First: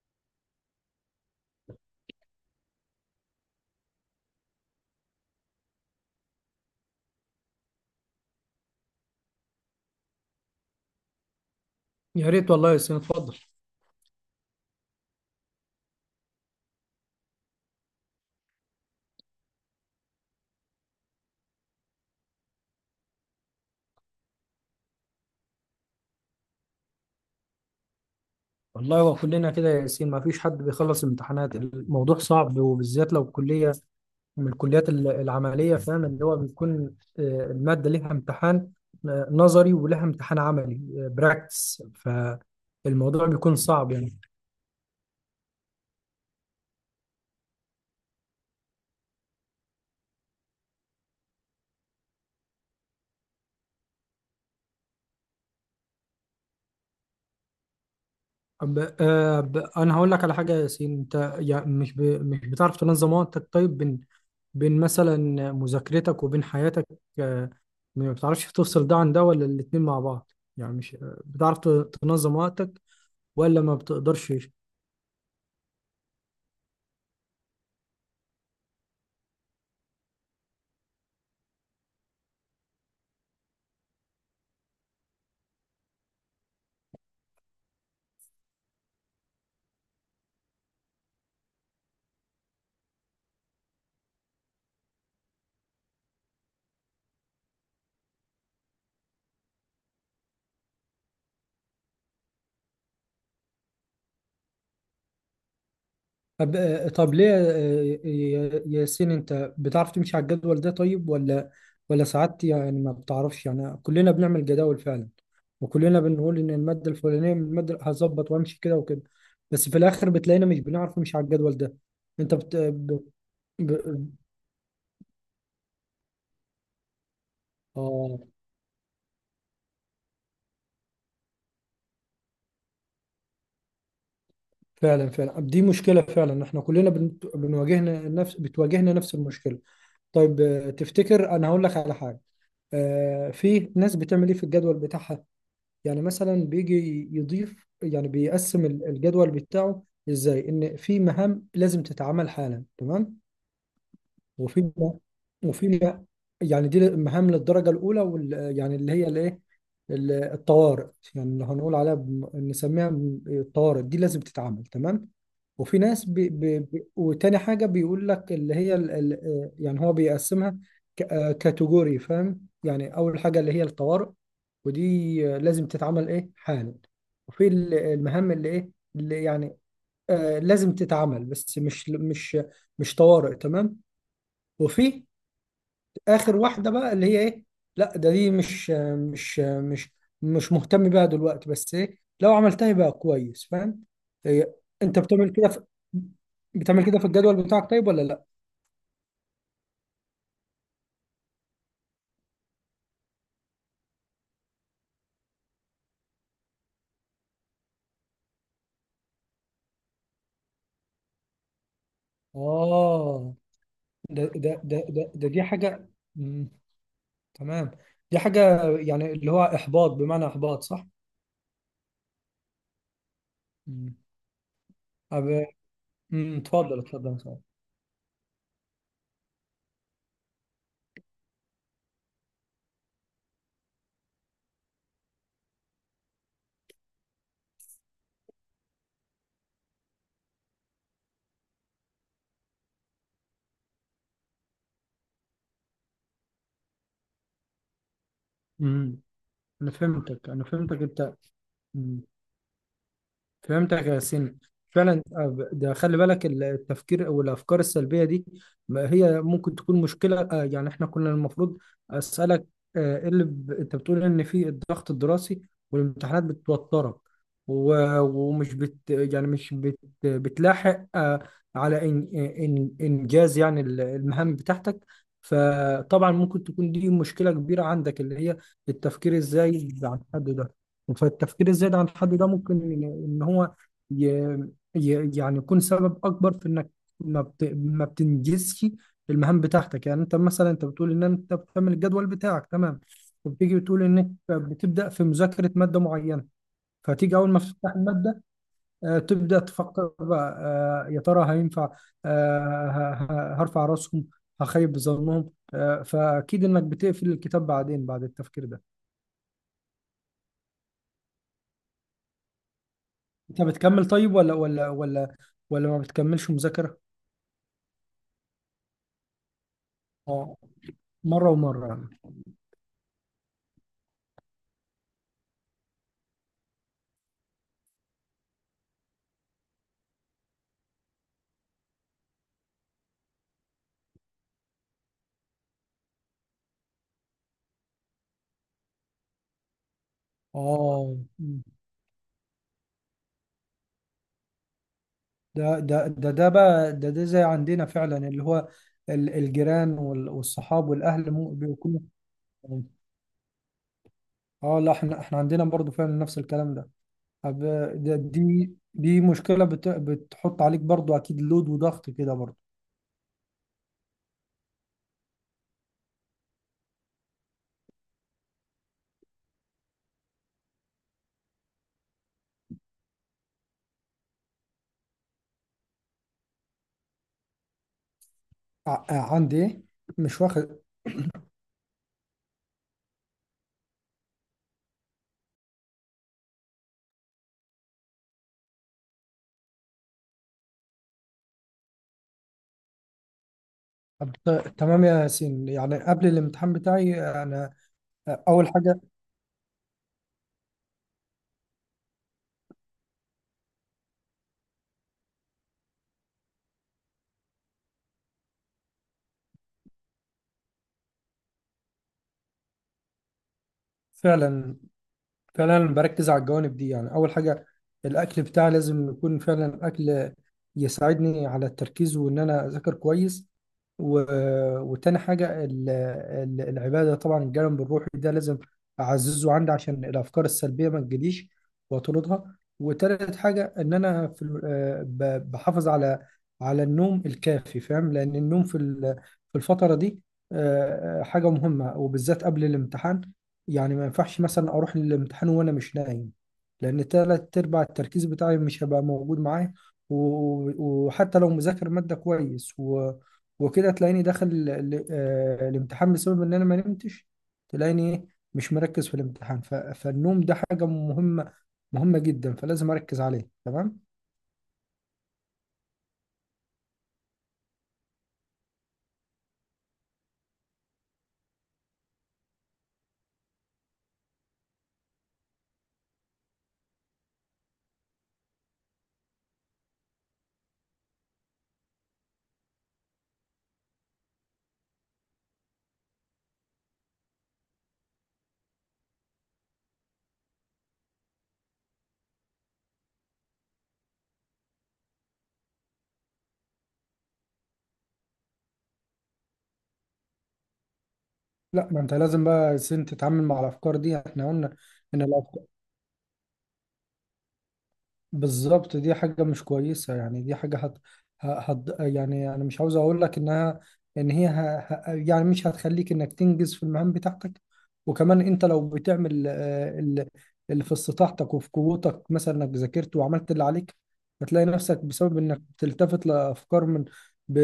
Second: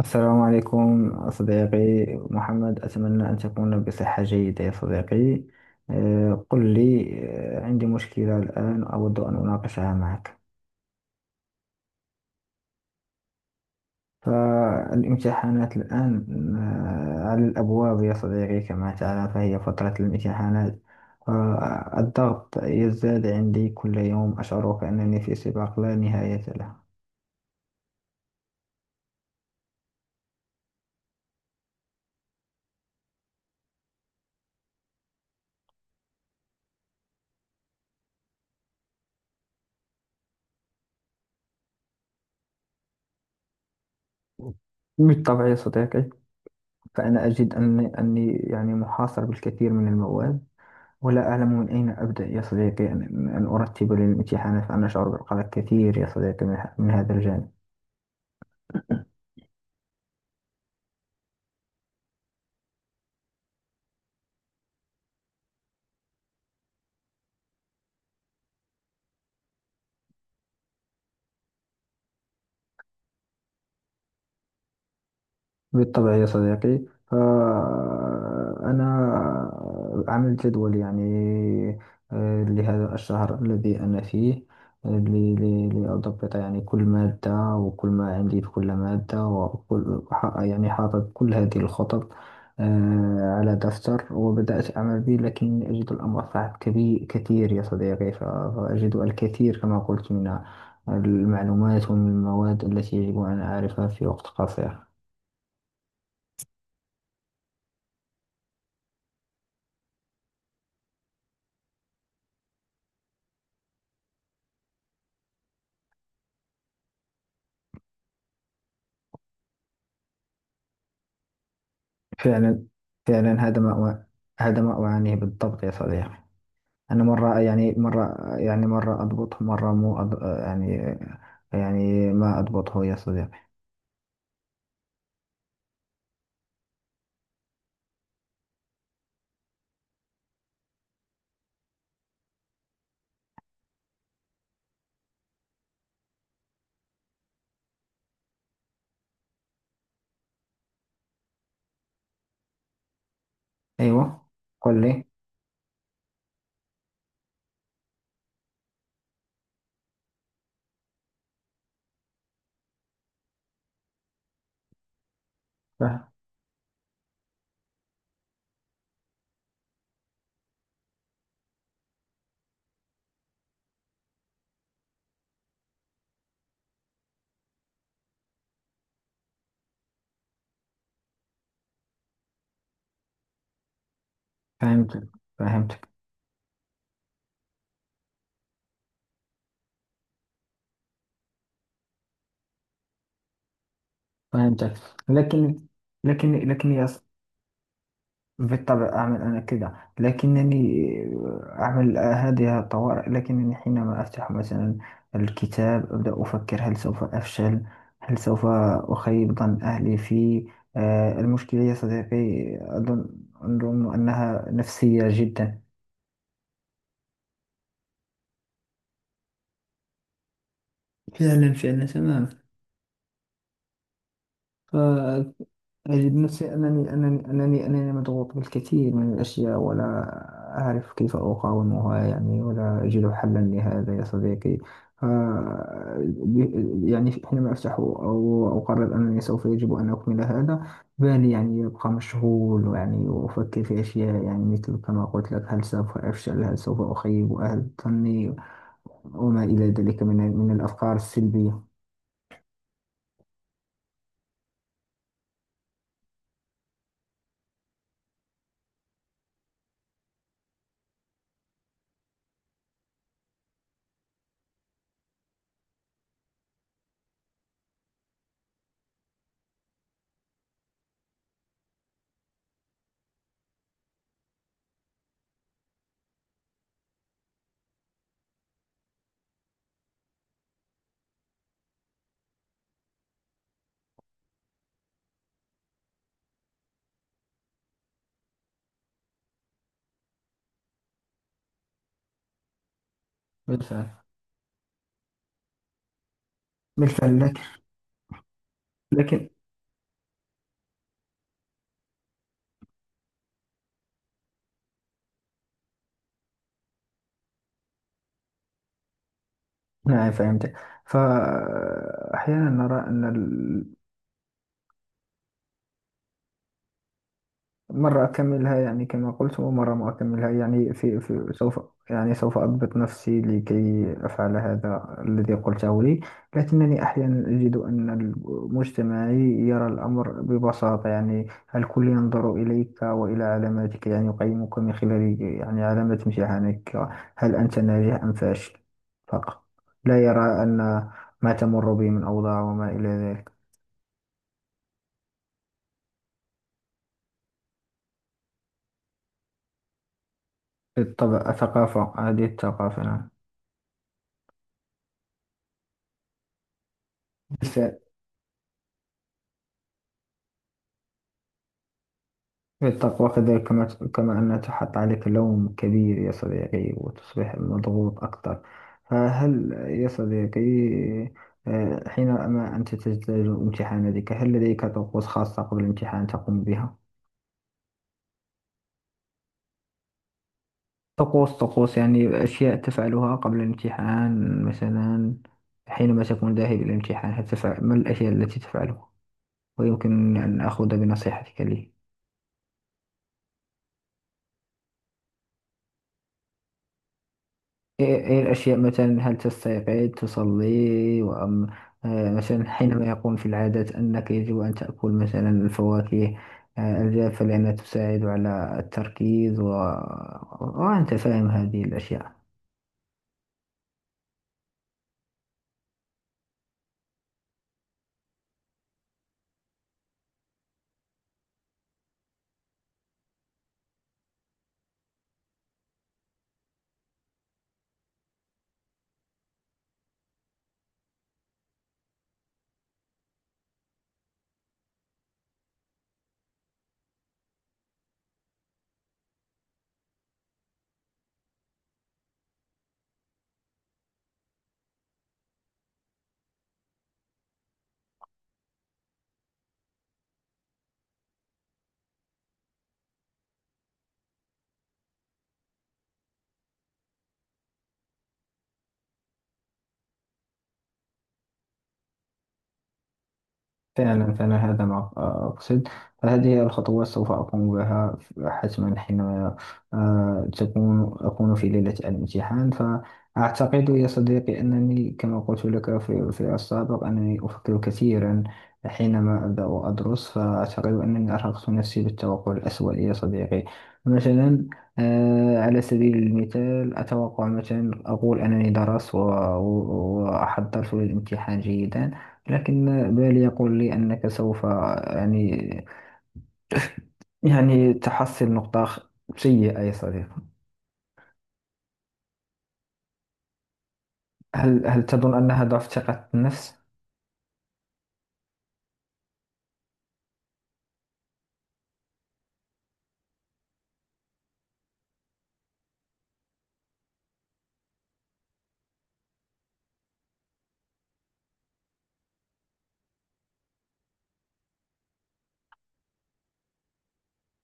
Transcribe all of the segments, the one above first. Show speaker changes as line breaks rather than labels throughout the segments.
السلام عليكم صديقي محمد، أتمنى أن تكون بصحة جيدة يا صديقي. قل لي. عندي مشكلة الآن أود أن أناقشها معك.
يا ريت والله يا ياسين، اتفضل.
فالامتحانات الآن على الأبواب يا صديقي، كما تعلم فهي فترة الامتحانات، فالضغط يزداد عندي كل يوم، أشعر كأنني في سباق لا نهاية له.
والله هو كلنا كده يا ياسين، ما فيش حد بيخلص الامتحانات. الموضوع صعب، وبالذات لو كلية من الكليات العملية. فاهم اللي هو بيكون، المادة ليها امتحان نظري، ولها امتحان عملي براكتس. فالموضوع بيكون صعب يعني.
بالطبع يا صديقي، فأنا أجد أني يعني محاصر بالكثير من المواد، ولا أعلم من أين أبدأ يا صديقي أن أرتب للامتحانات، فأنا أشعر بالقلق كثير يا صديقي من هذا الجانب.
أب أب أنا هقول لك على حاجة يا ياسين. أنت يعني مش بتعرف تنظم وقتك؟ طيب، بين مثلا مذاكرتك وبين حياتك، آه، ما بتعرفش تفصل ده عن ده، ولا الاتنين مع بعض؟ يعني مش بتعرف تنظم وقتك، ولا ما بتقدرش؟
بالطبع يا صديقي، فأنا عملت جدول يعني لهذا الشهر الذي أنا فيه، لأضبط يعني كل مادة وكل ما عندي في كل مادة، يعني حاطط كل هذه الخطط على دفتر، وبدأت أعمل به، لكن أجد الأمر صعب كبير كثير يا صديقي. فأجد الكثير كما قلت من المعلومات ومن المواد التي يجب أن أعرفها في وقت قصير.
طب طب ليه ياسين، انت بتعرف تمشي على الجدول ده طيب، ولا ساعات يعني ما بتعرفش؟ يعني كلنا بنعمل جداول فعلا، وكلنا بنقول ان المادة الفلانية من المادة هظبط وامشي كده وكده، بس في الاخر بتلاقينا مش بنعرف نمشي على الجدول ده. انت بت...
فعلا
ب...
فعلا.
ب...
هذا ما أعانيه بالضبط يا صديقي. أنا
اه،
مرة أضبطه، مرة مو أض... يعني يعني ما أضبطه يا صديقي.
فعلا فعلا دي مشكلة، فعلا احنا كلنا بنواجهنا نفس بتواجهنا نفس المشكلة. طيب تفتكر انا هقول لك على حاجة. في ناس بتعمل ايه في الجدول بتاعها؟ يعني مثلا بيجي يضيف، يعني بيقسم الجدول بتاعه ازاي، ان في مهام لازم تتعمل حالا، تمام.
أيوة، قل
وفيما
لي.
وفيما يعني دي مهام للدرجة الأولى، يعني اللي هي الإيه، الطوارئ. يعني اللي هنقول عليها نسميها الطوارئ. دي لازم تتعمل، تمام. وفي ناس
فه-
وتاني حاجة بيقول لك اللي هي ال يعني هو بيقسمها كاتيجوري، فاهم؟ يعني أول حاجة اللي هي الطوارئ، ودي لازم تتعمل إيه حالا. وفي المهام اللي إيه، اللي يعني لازم تتعمل بس مش طوارئ، تمام. وفي
فهمتك فهمتك
اخر واحده بقى اللي هي ايه، لا ده دي مش مش مش مهتم بيها دلوقتي، بس ايه، لو عملتها يبقى كويس، فاهم؟ إيه.
فهمتك.
انت بتعمل كده في
لكن، لكن
بتعمل
يا،
كده في الجدول بتاعك طيب، ولا لا؟
بالطبع أعمل أنا كذا، لكنني أعمل هذه الطوارئ، لكنني حينما أفتح مثلا الكتاب أبدأ أفكر، هل سوف أفشل؟ هل سوف أخيب ظن أهلي فيه؟ المشكلة يا صديقي، أظن
اه،
أظن
ده
أنها
ده ده
نفسية
ده, ده دي
جدا.
حاجه. مم. تمام، دي حاجه يعني اللي هو احباط بمعنى احباط، صح.
فعلا فعلا تماما.
مم.
ف-
أب...
أجد
مم.
نفسي
اتفضل
أنني
اتفضل يا
أنني
سعد.
أنني أنني مضغوط بالكثير من الأشياء، ولا أعرف كيف أقاومها يعني، ولا أجد حلا لهذا يا صديقي. ف- يعني حينما أفتح أو أقرر أنني سوف يجب أن أكمل هذا، بالي يعني يبقى مشغول يعني، وأفكر في أشياء يعني، مثل كما قلت لك، هل سوف أفشل؟ هل سوف أخيب أهل ظني؟
مم.
وما إلى ذلك من
انا
من
فهمتك
الأفكار
انت.
السلبية.
مم. فهمتك يا سين. فعلا. ده خلي بالك التفكير او الافكار السلبيه دي، ما هي ممكن تكون مشكله. يعني احنا كنا المفروض اسالك إيه اللي انت بتقول ان في الضغط الدراسي والامتحانات بتوترك، و... ومش بت يعني مش بت... بتلاحق على انجاز يعني المهام بتاعتك. فطبعا ممكن تكون دي مشكله كبيره عندك، اللي هي التفكير ازاي عن حد ده. فالتفكير الزائد عن الحد ده ممكن إن هو ي... يعني يكون سبب اكبر في انك ما بتنجزش المهام بتاعتك. يعني انت مثلا انت بتقول ان انت بتعمل الجدول بتاعك، تمام. وبتيجي بتقول
بالفعل،
انك بتبدا في مذاكره ماده معينه، فتيجي
بالفعل،
اول ما
لكن
تفتح الماده
لكن.
تبدا تفكر بقى يا ترى هينفع، آه، ه- هرفع راسهم؟ هخيب ظنهم؟ فاكيد انك بتقفل الكتاب بعدين بعد التفكير ده.
نعم، فهمت. فأحيانا نرى أن
انت بتكمل طيب، ولا ما بتكملش مذاكرة؟
مرة أكملها يعني كما قلت، ومرة ما أكملها
اه،
يعني، في,
مرة
في سوف،
ومرة يعني.
يعني سوف أضبط نفسي لكي أفعل هذا الذي قلته لي. لكنني أحيانا أجد أن مجتمعي يرى الأمر ببساطة يعني، الكل ينظر إليك وإلى علاماتك يعني، يقيمك من خلال يعني علامات امتحانك، هل أنت ناجح أم فاشل فقط. لا يرى أن
اه،
ما تمر به من أوضاع وما إلى ذلك.
ده ده ده ده بقى ده ده زي عندنا فعلا، اللي هو الجيران والصحاب والاهل
بالطبع
بيكونوا.
الثقافة، هذه الثقافة، نعم.
اه لا، احنا عندنا برضو فعلا نفس الكلام ده. طب،
بس
ده دي دي مشكلة بتحط عليك برضو، اكيد لود وضغط كده برضو.
التقوى كذلك، كما أن تحط عليك لوم كبير يا صديقي، وتصبح مضغوط أكثر. فهل يا صديقي، حينما أنت تجتاز امتحاناتك، هل لديك طقوس خاصة قبل الامتحان تقوم بها؟
ع- عندي ايه؟ مش واخد.
طقوس، طقوس يعني أشياء تفعلها قبل الامتحان، مثلا حينما تكون ذاهب إلى الامتحان، هل تفعل ما الأشياء التي تفعلها؟ ويمكن أن أخذ بنصيحتك لي.
طب تمام يا ياسين. يعني قبل الامتحان بتاعي، انا
إيه إيه
اول
الأشياء
حاجة،
مثلا؟ هل تستيقظ تصلي وأم، مثلا، حينما يقوم في العادات أنك يجب أن تأكل مثلا الفواكه الجافة لأنها تساعد على التركيز وأنت فاهم هذه الأشياء.
فعلا فعلا بركز على الجوانب دي. يعني اول حاجه الاكل بتاعي، لازم يكون فعلا اكل يساعدني على التركيز، وان انا اذاكر كويس. و... وتاني حاجه العباده، طبعا الجانب الروحي ده لازم اعززه عندي عشان الافكار السلبيه ما تجيليش واطردها. وتالت حاجه ان انا في بحافظ على النوم الكافي. فاهم، لان النوم في الفتره دي حاجه مهمه، وبالذات قبل الامتحان. يعني ما ينفعش مثلا اروح للامتحان وانا مش نايم، لان تلات ارباع التركيز بتاعي مش هيبقى موجود معايا. و- وحتى لو مذاكر مادة كويس وكده، تلاقيني داخل الامتحان بسبب ان انا ما نمتش، تلاقيني إيه؟ مش مركز في الامتحان. فالنوم ده حاجة مهمة مهمة جدا، فلازم اركز عليه، تمام.
فعلا فعلا، هذا ما أقصد. فهذه هي الخطوات سوف أقوم بها حتما، حينما آه، تكون أكون في ليلة الامتحان. فأعتقد يا صديقي أنني كما قلت لك في السابق، أنني أفكر كثيرا حينما أبدأ أدرس، فأعتقد أنني أرهقت نفسي بالتوقع الأسوأ يا صديقي. مثلا، على سبيل المثال، أتوقع مثلا، أقول أنني درست وأحضرت للامتحان جيدا، لكن بالي يقول لي أنك سوف يعني، تحصل سيئة يا صديقي.
لا، ما انت لازم بقى سن تتعامل مع الافكار دي، احنا قلنا
هل
ان
تظن أنها
الافكار
ضعف ثقة النفس؟
بالظبط دي حاجة مش كويسة، يعني دي حاجة يعني أنا مش عاوز أقول لك إنها، إن هي يعني مش هتخليك إنك تنجز في المهام بتاعتك. وكمان أنت لو بتعمل اللي في استطاعتك وفي قوتك، مثلا إنك ذاكرت وعملت اللي عليك، هتلاقي نفسك بسبب إنك بتلتفت لأفكار من ب...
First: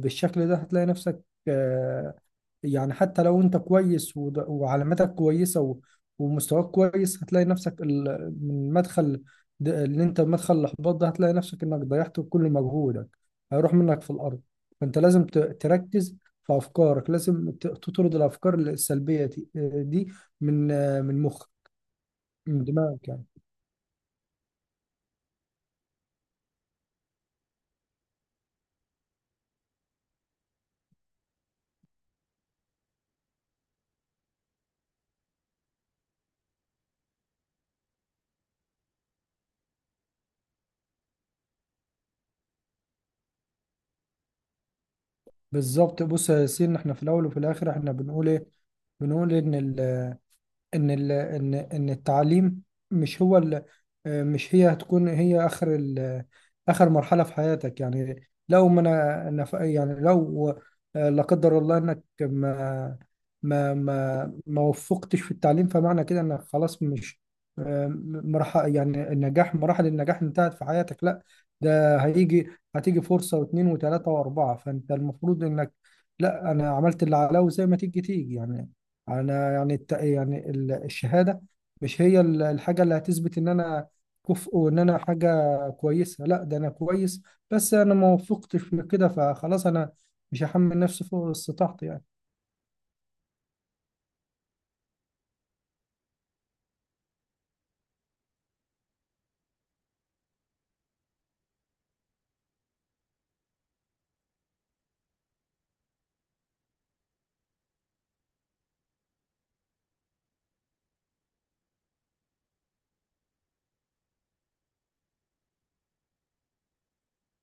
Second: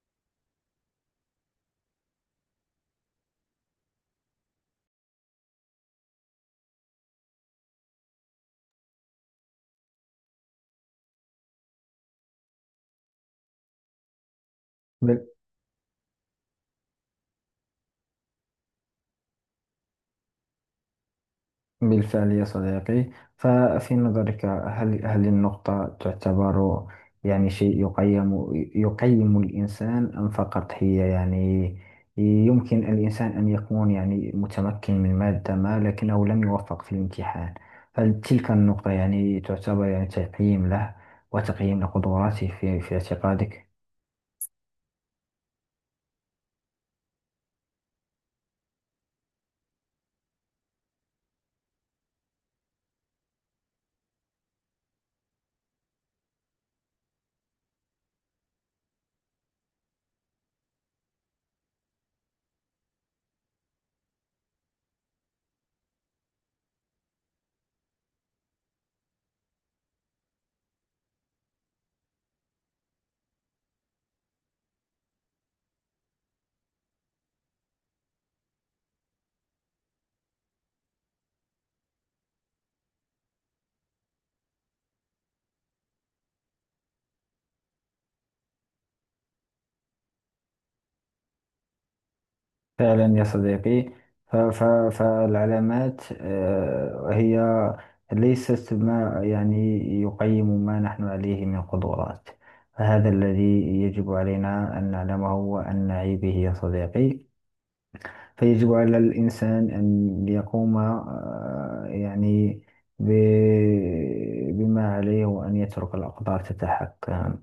بالشكل ده، هتلاقي نفسك، آه، يعني حتى لو انت كويس وعلاماتك كويسة ومستواك كويس، هتلاقي نفسك من مدخل اللي انت مدخل الاحباط ده، هتلاقي نفسك انك ضيعت كل مجهودك، هيروح منك في الارض. فانت لازم تركز في افكارك، لازم تطرد الافكار السلبية دي دي من من مخك،
بالفعل يا
من دماغك
صديقي.
يعني.
ففي نظرك، هل النقطة تعتبر يعني شيء يقيم، الإنسان؟ أم فقط هي يعني يمكن الإنسان أن يكون يعني متمكن من مادة ما لكنه لم يوفق في الامتحان؟ هل تلك النقطة يعني تعتبر يعني تقييم له وتقييم لقدراته في اعتقادك؟
بالظبط. بص يا ياسين، احنا في الاول وفي الاخر احنا بنقول ايه، بنقول ان التعليم مش هو ال مش هي هتكون هي اخر مرحله في حياتك. يعني لو ما انا أنا يعني لو لا قدر الله انك ما وفقتش في التعليم، فمعنى كده انك خلاص مش مراحل يعني النجاح مراحل النجاح انتهت في حياتك؟ لا. ده هيجي، هتيجي فرصه واثنين وثلاثه واربعه. فانت المفروض انك، لا انا عملت اللي عليا، وزي ما تيجي تيجي يعني. انا يعني يعني الشهاده مش هي الحاجه اللي هتثبت ان انا كفء وان انا حاجه كويسه. لا، ده انا كويس، بس انا ما وفقتش في كده، فخلاص انا مش هحمل نفسي فوق استطاعتي يعني.
فعلا يا صديقي، ف- ف- فالعلامات هي ليست ما يعني يقيم ما نحن عليه من قدرات. فهذا الذي يجب علينا أن نعلمه وأن نعي به يا صديقي. فيجب على الإنسان أن يقوم يعني بما عليه وأن يترك الأقدار تتحكم.